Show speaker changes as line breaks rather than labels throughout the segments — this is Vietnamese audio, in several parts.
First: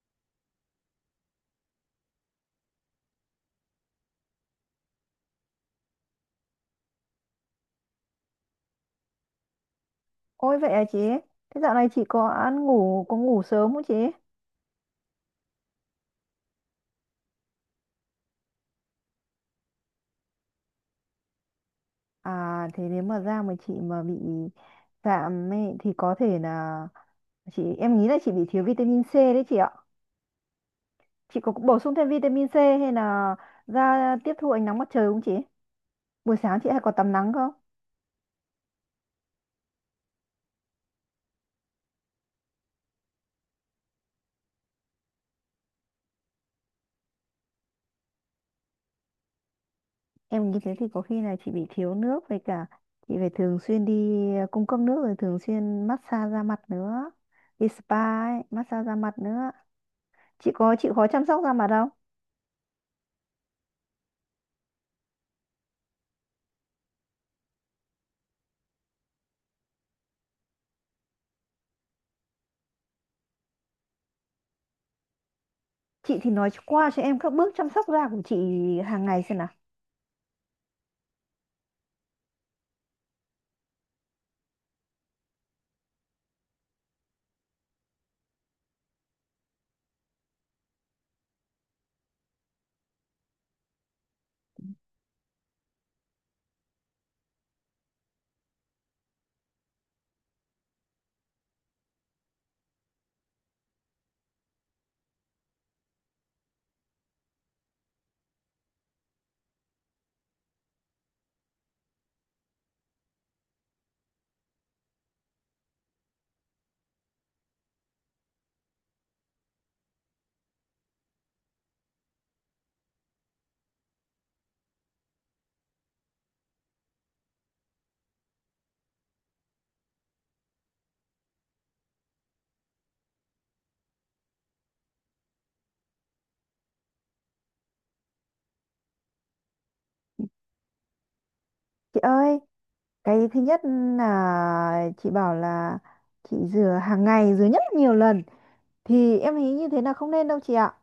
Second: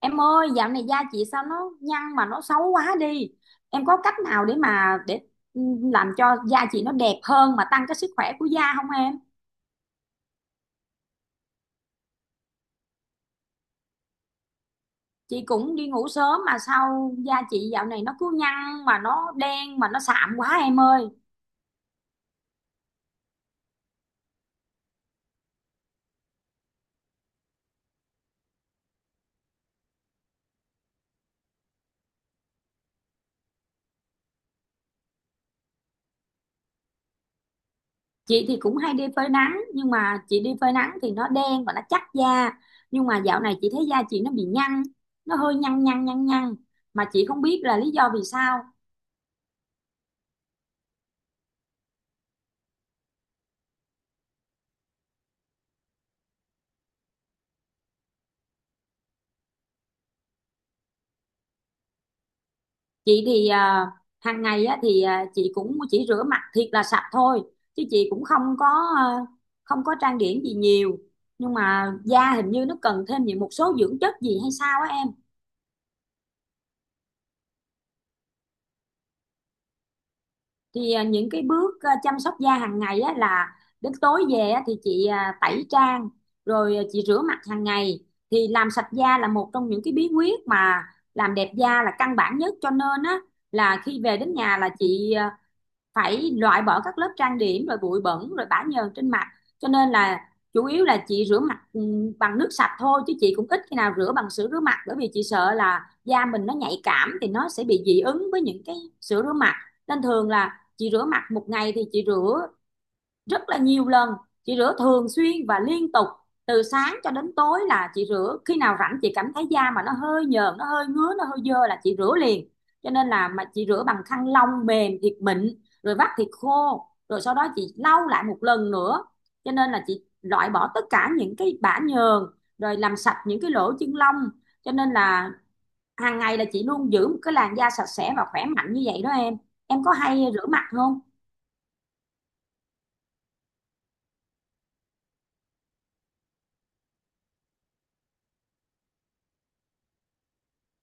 Em ơi, dạo này da chị sao nó nhăn mà nó xấu quá đi. Em có cách nào để ừ, làm cho da chị nó đẹp hơn mà tăng cái sức khỏe của da không em?
Ôi vậy à chị? Thế dạo này chị có ăn ngủ có ngủ sớm không chị?
Chị cũng đi ngủ sớm mà sao da chị dạo này nó cứ nhăn mà nó đen mà nó sạm quá em ơi.
À thế nếu mà da mà chị mà bị giảm ấy, thì có thể là em nghĩ là chị bị thiếu vitamin C đấy chị ạ. Chị có bổ sung thêm vitamin C hay là da tiếp thu ánh nắng mặt trời không chị? Buổi sáng chị hay có tắm nắng không?
Chị thì cũng hay đi phơi nắng nhưng mà chị đi phơi nắng thì nó đen và nó chắc da. Nhưng mà dạo này chị thấy da chị nó bị nhăn, nó hơi nhăn nhăn nhăn nhăn mà chị không biết là lý do vì sao.
Em nghĩ thế thì có khi là chị bị thiếu nước với cả chị phải thường xuyên đi cung cấp nước rồi thường xuyên massage da mặt nữa. Đi spa ấy, massage da mặt nữa. Chị có chịu khó chăm sóc da mặt không?
Chị thì hàng ngày á, chị cũng chỉ rửa mặt thiệt là sạch thôi chứ chị cũng không có à, không có trang điểm gì nhiều nhưng mà da hình như nó cần thêm những một số dưỡng chất gì hay sao á em.
Chị thì nói qua cho em các bước chăm sóc da của chị hàng ngày xem nào.
Những cái bước chăm sóc da hàng ngày á, là đến tối về á, thì chị tẩy trang rồi chị rửa mặt hàng ngày, thì làm sạch da là một trong những cái bí quyết mà làm đẹp da là căn bản nhất, cho nên á là khi về đến nhà là chị phải loại bỏ các lớp trang điểm rồi bụi bẩn rồi bã nhờn trên mặt, cho nên là chủ yếu là chị rửa mặt bằng nước sạch thôi chứ chị cũng ít khi nào rửa bằng sữa rửa mặt, bởi vì chị sợ là da mình nó nhạy cảm thì nó sẽ bị dị ứng với những cái sữa rửa mặt, nên thường là chị rửa mặt một ngày thì chị rửa rất là nhiều lần, chị rửa thường xuyên và liên tục từ sáng cho đến tối, là chị rửa khi nào rảnh chị cảm thấy da mà nó hơi nhờn nó hơi ngứa nó hơi dơ là chị rửa liền, cho nên là mà chị rửa bằng khăn lông mềm thiệt mịn rồi vắt thiệt khô rồi sau đó chị lau lại một lần nữa, cho nên là chị loại bỏ tất cả những cái bã nhờn rồi làm sạch những cái lỗ chân lông, cho nên là hàng ngày là chị luôn giữ một cái làn da sạch sẽ và khỏe mạnh như vậy đó em. Em có hay rửa mặt không?
Chị ơi, cái thứ nhất là chị bảo là chị rửa hàng ngày, rửa nhất là nhiều lần. Thì em thấy như thế là không nên đâu chị ạ.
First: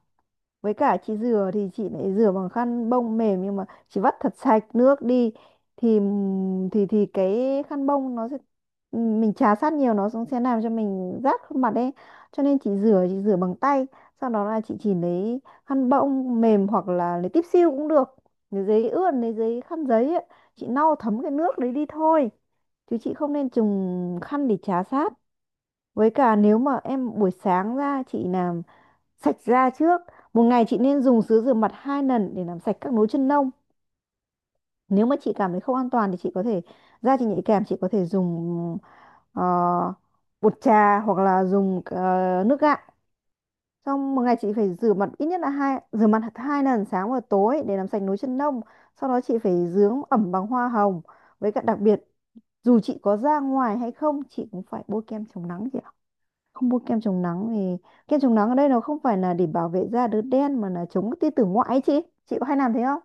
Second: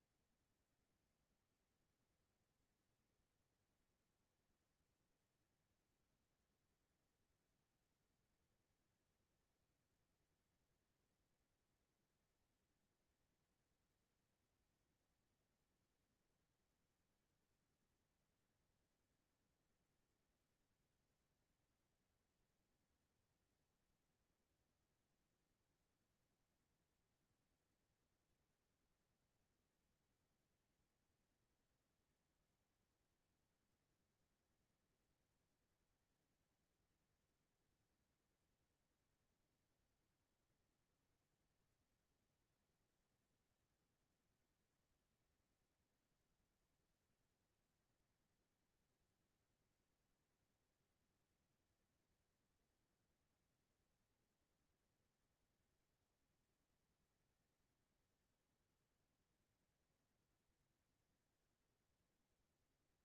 Với cả chị rửa thì chị lại rửa bằng khăn bông mềm nhưng mà chị vắt thật sạch nước đi thì thì cái khăn bông nó sẽ mình chà sát nhiều nó cũng sẽ làm cho mình rát khuôn mặt ấy cho nên chị rửa bằng tay, sau đó là chị chỉ lấy khăn bông mềm hoặc là lấy tiếp siêu cũng được, lấy giấy ướt lấy giấy khăn giấy ấy. Chị lau thấm cái nước đấy đi thôi chứ chị không nên dùng khăn để chà sát. Với cả nếu mà em buổi sáng ra chị làm sạch da trước, một ngày chị nên dùng sữa rửa mặt hai lần để làm sạch các nốt chân lông. Nếu mà chị cảm thấy không an toàn thì chị có thể da chị nhạy cảm chị có thể dùng ờ, bột trà hoặc là dùng nước gạo. Xong một ngày chị phải rửa mặt ít nhất là rửa mặt hai lần sáng và tối để làm sạch nốt chân lông. Sau đó chị phải dưỡng ẩm bằng hoa hồng. Với cả đặc biệt dù chị có ra ngoài hay không chị cũng phải bôi kem chống nắng chị ạ, không mua kem chống nắng vì kem chống nắng ở đây nó không phải là để bảo vệ da đốm đen mà là chống tia tử ngoại ấy chị. Chị có hay làm thế không?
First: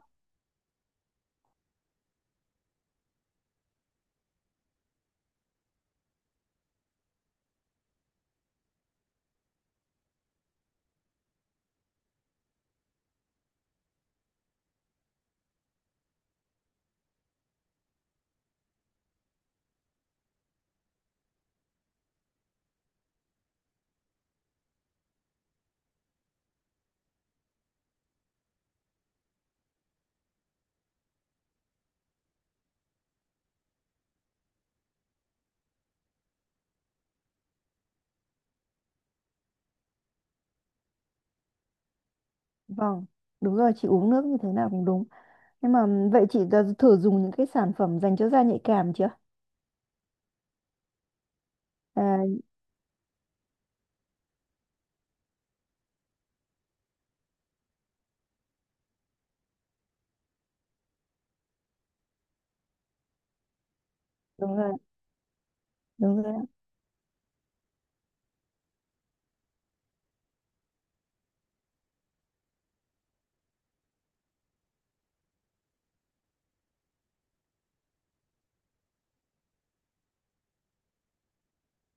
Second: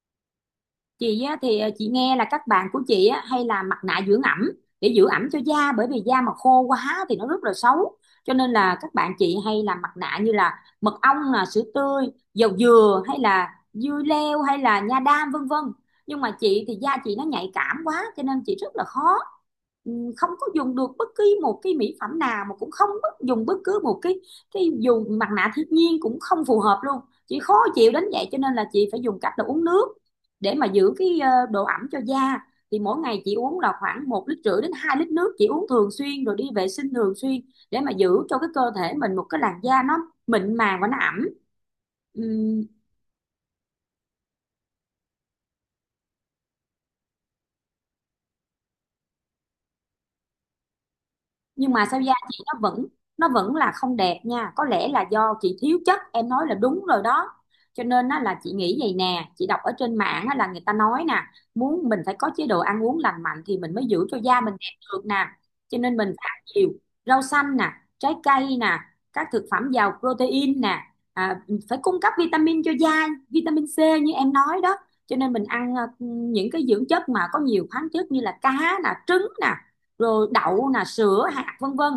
Chị á, thì chị nghe là các bạn của chị á, hay làm mặt nạ dưỡng ẩm để giữ ẩm cho da bởi vì da mà khô quá thì nó rất là xấu, cho nên là các bạn chị hay làm mặt nạ như là mật ong, là sữa tươi, dầu dừa, hay là dưa leo, hay là nha đam vân vân. Nhưng mà chị thì da chị nó nhạy cảm quá cho nên chị rất là khó, ừ, không có dùng được bất cứ một cái mỹ phẩm nào mà cũng không dùng bất cứ một cái dù mặt nạ thiên nhiên cũng không phù hợp luôn, chị khó chịu đến vậy. Cho nên là chị phải dùng cách là uống nước để mà giữ cái độ ẩm cho da, thì mỗi ngày chị uống là khoảng 1,5 lít đến 2 lít nước, chị uống thường xuyên rồi đi vệ sinh thường xuyên để mà giữ cho cái cơ thể mình một cái làn da nó mịn màng và nó ẩm. Ừm,
Vâng, đúng rồi, chị uống nước như thế nào cũng đúng nhưng mà vậy chị đã thử dùng những cái sản phẩm dành cho da nhạy cảm chưa?
nhưng mà sao da
à,
chị nó vẫn là không đẹp nha, có lẽ là do chị thiếu chất, em nói là đúng rồi đó. Cho nên á, là chị nghĩ vậy nè, chị đọc ở trên mạng á, là người ta nói nè muốn mình phải có chế độ ăn uống lành mạnh thì mình mới giữ cho da mình
đúng rồi,
đẹp được nè, cho nên mình
đúng
phải
rồi.
ăn nhiều rau xanh nè, trái cây nè, các thực phẩm giàu protein nè, à, phải cung cấp vitamin cho da, vitamin C như em nói đó, cho nên mình ăn những cái dưỡng chất mà có nhiều khoáng chất như là cá nè, trứng nè, rồi đậu nè, sữa hạt vân vân,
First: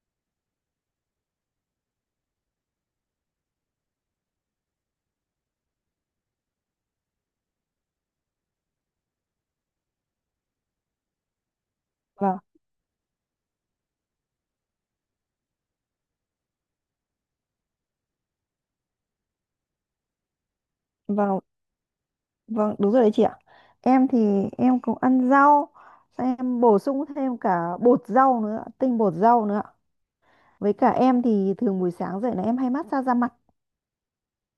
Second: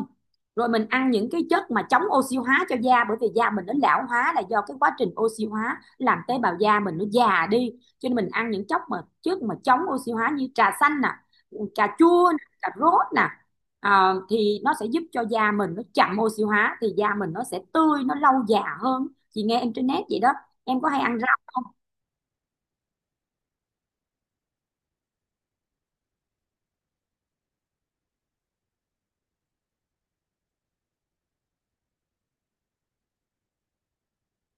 rồi mình ăn những cái chất mà chống oxy hóa cho da bởi vì da mình nó lão hóa là do cái quá trình oxy hóa làm tế bào da mình nó già đi, cho nên mình ăn những chất mà chống oxy hóa như trà xanh nè, cà chua nè,
Vâng,
cà rốt nè. Thì nó sẽ giúp cho da mình nó chậm oxy hóa thì da mình nó sẽ tươi, nó lâu già hơn. Chị nghe em trên net vậy đó. Em có hay ăn rau
vâng,
không?
vâng, đúng rồi đấy chị ạ. Em thì em cũng ăn rau, xong em bổ sung thêm cả bột rau nữa, tinh bột rau nữa. Với cả em thì thường buổi sáng dậy là em hay massage da mặt,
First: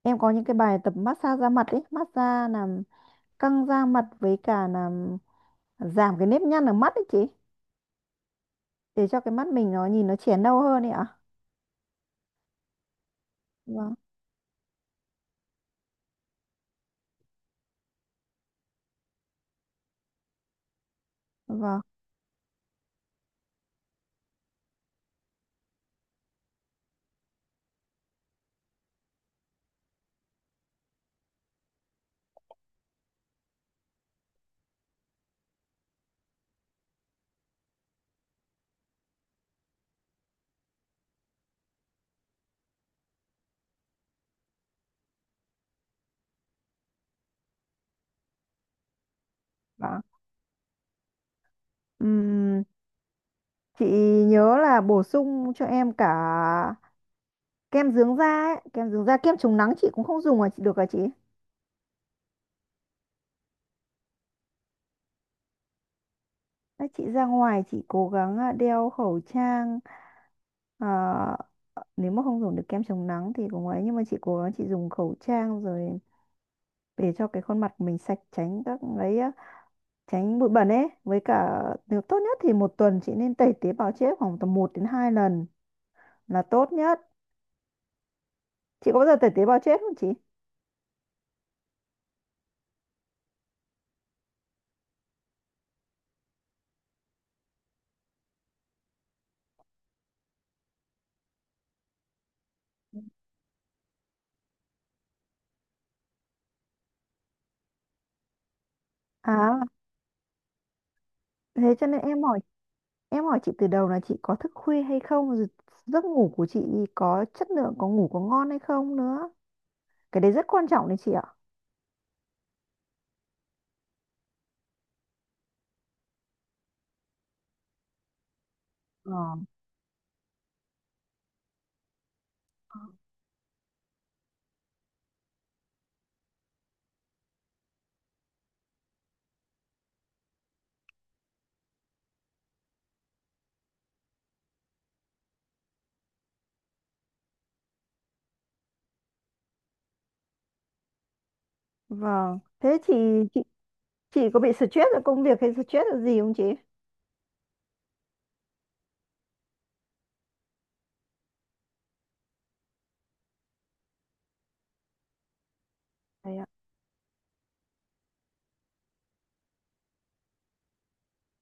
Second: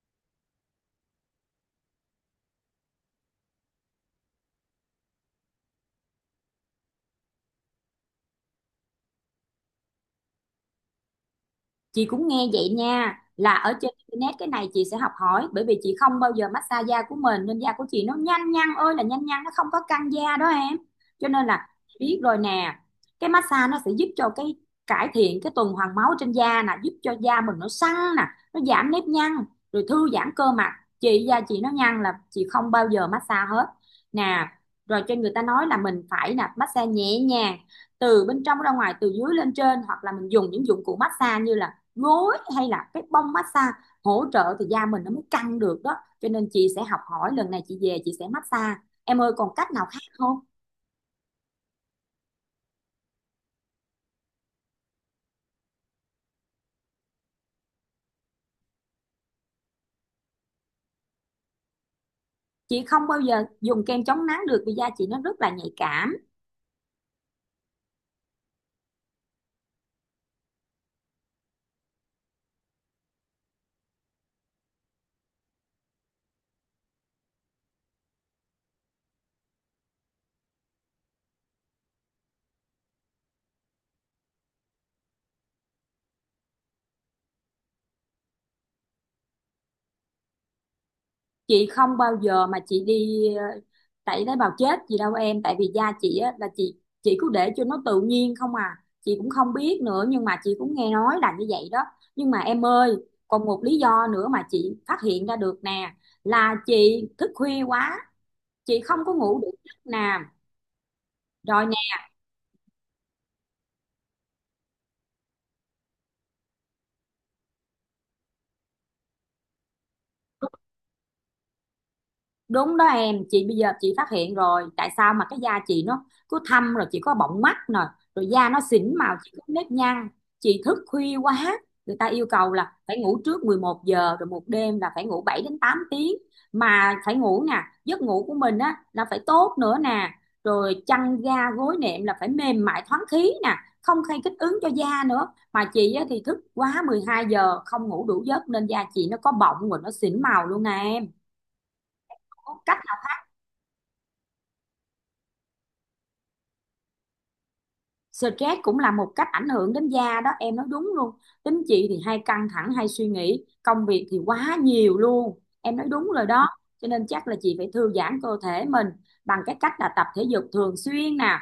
em có những cái bài tập massage da mặt ấy, massage làm căng da mặt với cả là giảm cái nếp nhăn ở mắt ấy chị, để cho cái mắt mình nó nhìn nó trẻ nâu hơn ấy ạ.
Chị cũng nghe vậy nha, là ở trên
Vâng,
internet, cái này chị sẽ học hỏi bởi vì chị không bao giờ massage da của mình nên da của chị nó nhanh nhăn ơi là nhanh nhăn, nó không có căng da đó em. Cho nên là
vâng,
chị biết rồi nè, cái massage nó sẽ giúp cho cái cải thiện cái tuần hoàn máu trên da nè, giúp cho da mình nó săn nè, nó giảm nếp nhăn, rồi thư giãn cơ mặt. Chị da chị nó nhăn là chị không bao giờ massage hết nè, rồi cho người ta nói là mình phải là massage nhẹ nhàng từ bên trong ra ngoài, từ dưới lên trên, hoặc là mình dùng những dụng cụ massage như là gối hay là cái bông massage hỗ trợ thì da mình nó mới căng được đó. Cho nên chị sẽ học hỏi, lần này chị về chị sẽ massage. Em ơi, còn cách nào khác
vâng.
không?
Ừm, chị nhớ là bổ sung cho em cả kem dưỡng da ấy. Kem dưỡng da, kem chống nắng chị cũng không dùng à chị, được à chị?
Chị không bao giờ dùng kem chống nắng được vì da chị nó rất là nhạy cảm.
Đấy, chị ra ngoài chị cố gắng đeo khẩu trang. Ờ, Nếu mà không dùng được kem chống nắng thì cũng ấy, nhưng mà chị cố gắng chị dùng khẩu trang rồi để cho cái khuôn mặt mình sạch, tránh các ấy á. Tránh bụi bẩn ấy, với cả nếu tốt nhất thì một tuần chị nên tẩy tế bào chết khoảng tầm một đến 2 lần là tốt nhất. Chị có bao giờ tẩy tế bào chết không chị?
Chị không bao giờ mà chị đi tẩy tế bào chết gì đâu em, tại vì da chị á, là chị cứ để cho nó tự nhiên không à, chị cũng không biết nữa nhưng mà chị cũng nghe nói là như vậy đó. Nhưng mà em ơi, còn một lý do nữa mà chị phát hiện ra được nè, là chị thức khuya quá, chị không có ngủ đủ
à
giấc nào rồi.
Thế cho nên em hỏi, em hỏi chị từ đầu là chị có thức khuya hay không rồi giấc ngủ của chị có chất lượng, có ngủ có ngon hay không nữa. Cái đấy rất quan trọng đấy chị ạ.
Đúng đó em, chị bây giờ chị phát hiện rồi, tại sao mà cái da chị nó cứ thâm, rồi chị có bọng mắt nè, rồi da nó xỉn
Ờ,
màu, chị có nếp nhăn, chị thức khuya quá, người ta yêu cầu là phải ngủ trước 11 giờ, rồi một đêm là phải ngủ 7 đến 8 tiếng mà phải ngủ nè, giấc ngủ của mình á là phải tốt nữa nè, rồi chăn ga gối nệm là phải mềm mại thoáng khí nè, không gây kích ứng cho da nữa. Mà chị á thì thức quá 12 giờ không ngủ đủ giấc nên da chị nó có bọng rồi nó xỉn màu luôn nè em.
vâng.
Có cách.
Thế chị chị có bị stress ở công việc hay stress ở gì không chị?
Stress cũng là một cách ảnh hưởng đến da đó, em nói đúng luôn. Tính chị thì hay căng thẳng, hay suy nghĩ, công việc thì quá nhiều luôn. Em nói đúng rồi
Đấy ạ.
đó. Cho nên chắc là chị phải thư giãn cơ thể mình bằng cái cách là tập thể dục thường xuyên nè,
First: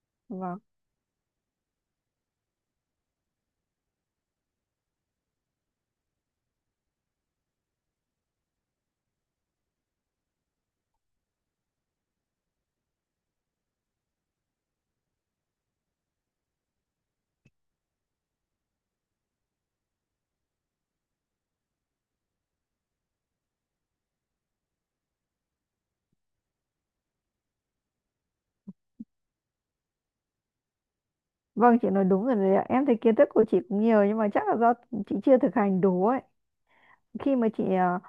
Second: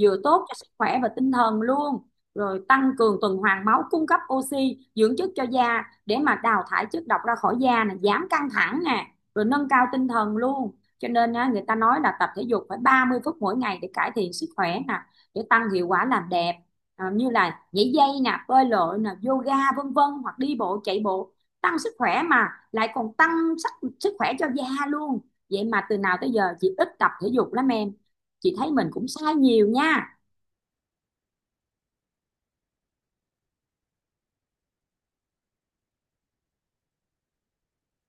vừa tốt cho
Vâng.
sức khỏe và tinh thần luôn. Rồi tăng cường tuần hoàn máu, cung cấp oxy, dưỡng chất cho da để mà đào thải chất độc ra khỏi da nè, giảm căng thẳng nè, rồi nâng cao tinh thần luôn. Cho nên á, người ta nói là tập thể dục phải 30 phút mỗi ngày để cải thiện sức khỏe nè, để tăng hiệu quả làm đẹp, như là nhảy dây nè, bơi lội nè, yoga vân vân, hoặc đi bộ chạy bộ, tăng sức khỏe mà lại còn tăng sức khỏe cho da luôn. Vậy mà từ nào tới giờ chị ít tập thể dục lắm em, chị thấy mình cũng sai nhiều nha.
Vâng, chị nói đúng rồi đấy ạ. Em thấy kiến thức của chị cũng nhiều nhưng mà chắc là do chị chưa thực hành đủ ấy. Khi mà chị à,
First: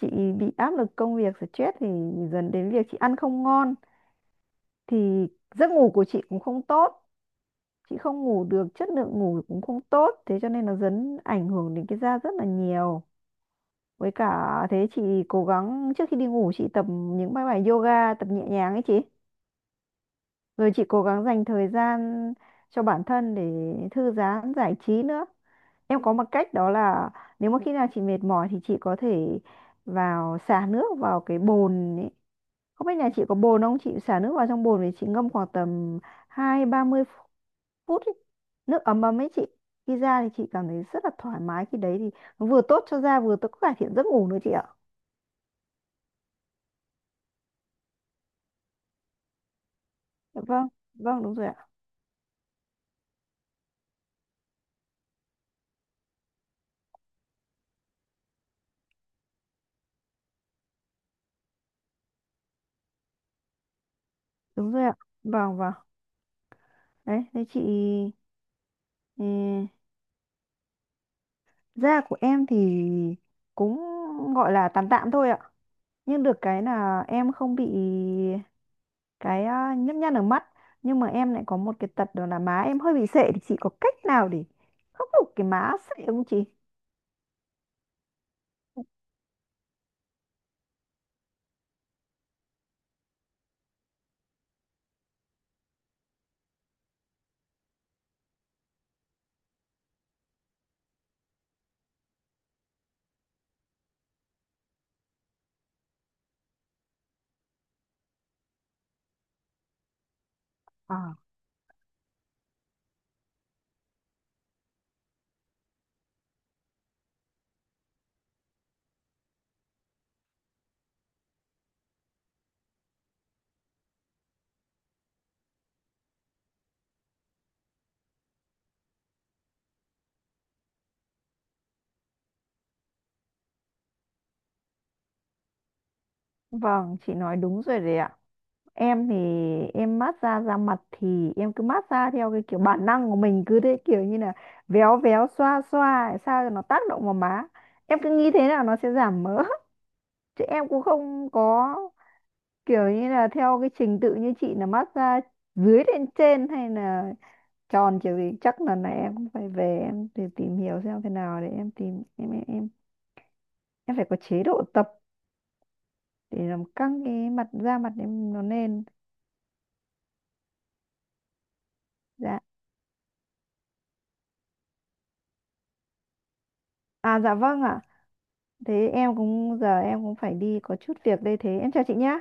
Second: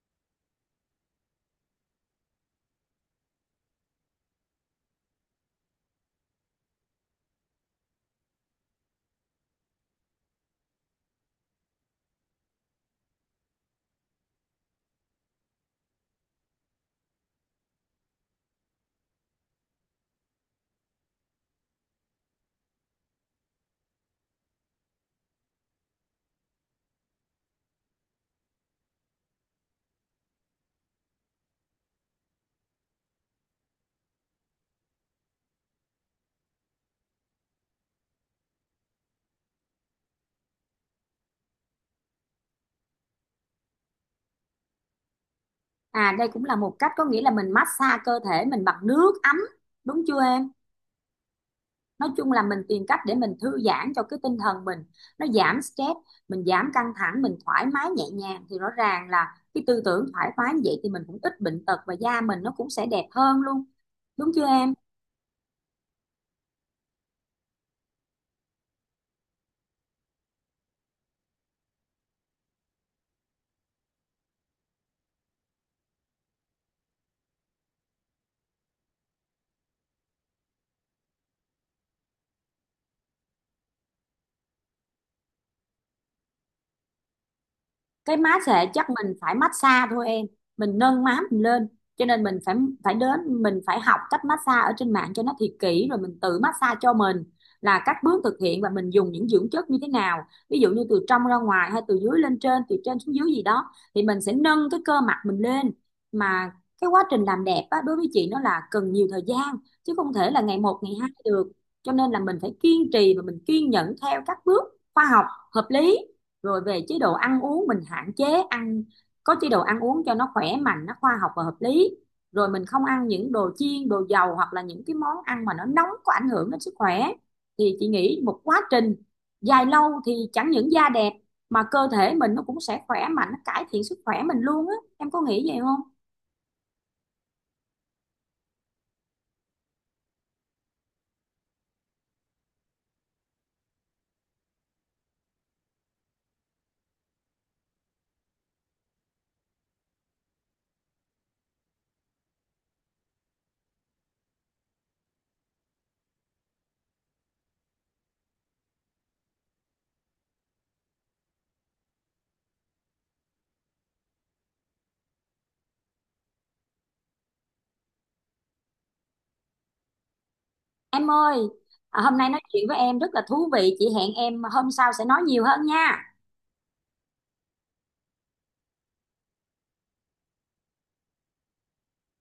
chị bị áp lực công việc stress thì dần đến việc chị ăn không ngon thì giấc ngủ của chị cũng không tốt, chị không ngủ được, chất lượng ngủ cũng không tốt, thế cho nên nó dần ảnh hưởng đến cái da rất là nhiều. Với cả thế chị cố gắng trước khi đi ngủ chị tập những bài bài yoga, tập nhẹ nhàng ấy chị, rồi chị cố gắng dành thời gian cho bản thân để thư giãn giải trí nữa. Em có một cách đó là nếu mà khi nào chị mệt mỏi thì chị có thể vào xả nước vào cái bồn ấy. Không biết nhà chị có bồn không? Chị xả nước vào trong bồn thì chị ngâm khoảng tầm 20-30 phút ý. Nước ấm ấm ấy chị. Khi ra thì chị cảm thấy rất là thoải mái, khi đấy thì nó vừa tốt cho da, vừa tốt cải thiện giấc ngủ nữa chị ạ.
À đây cũng là một cách, có nghĩa là mình massage cơ thể mình bằng nước ấm, đúng chưa
Dạ
em?
vâng, vâng đúng rồi ạ.
Nói chung là mình tìm cách để mình thư giãn cho cái tinh thần mình, nó giảm stress, mình giảm căng thẳng, mình thoải mái nhẹ nhàng thì rõ ràng là cái tư tưởng thoải mái như vậy thì mình cũng ít bệnh tật và da mình nó cũng sẽ đẹp hơn luôn, đúng chưa
Đúng
em?
rồi ạ. Vâng, vâng. Đấy, thế chị ừ, da của em thì cũng gọi là tạm tạm thôi ạ. Nhưng được cái là em không bị cái nhấp nhăn ở mắt, nhưng mà em lại có một cái tật đó là má em hơi bị sệ, thì chị có cách nào để khắc phục cái má sệ không chị?
Cái má xệ chắc mình phải massage thôi em, mình nâng má mình lên, cho nên mình phải học cách massage ở trên mạng cho nó thiệt kỹ rồi mình tự massage cho mình là các bước thực hiện và mình dùng những dưỡng chất như thế nào, ví dụ như từ trong ra ngoài hay từ dưới lên trên, từ trên xuống dưới gì đó thì mình sẽ nâng cái cơ mặt mình lên. Mà cái quá trình làm đẹp á, đối với chị nó là cần nhiều thời gian chứ không thể là ngày một ngày
Ờ.
hai được. Cho nên là mình phải kiên trì và mình kiên nhẫn theo các bước khoa học hợp lý, rồi về chế độ ăn uống mình hạn chế ăn, có chế độ ăn uống cho nó khỏe mạnh, nó khoa học và hợp lý, rồi mình không ăn những đồ chiên đồ dầu hoặc là những cái món ăn mà nó nóng có ảnh hưởng đến sức khỏe, thì chị nghĩ một quá trình dài lâu thì chẳng những da đẹp mà cơ thể mình nó cũng sẽ khỏe mạnh, nó cải thiện sức khỏe mình luôn á, em có nghĩ vậy không?
Vâng, chị nói đúng rồi đấy ạ. Em thì em mát xa da mặt thì em cứ mát xa theo cái kiểu bản năng của mình, cứ thế, kiểu như là véo véo xoa xoa để sao cho nó tác động vào má. Em cứ nghĩ thế nào nó sẽ giảm mỡ. Chứ em cũng không có kiểu như là theo cái trình tự như chị là mát xa dưới lên trên hay là tròn kiểu gì. Chắc lần này em cũng phải về em để tìm hiểu xem thế nào để em tìm em phải có chế độ tập để làm căng cái da mặt em nó lên.
Em ơi, hôm nay
Dạ.
nói chuyện với em rất là thú vị, chị hẹn em hôm sau sẽ nói nhiều hơn nha.
Dạ vâng ạ. Thế em cũng giờ em cũng phải đi có chút việc đây, thế em chào chị nhá.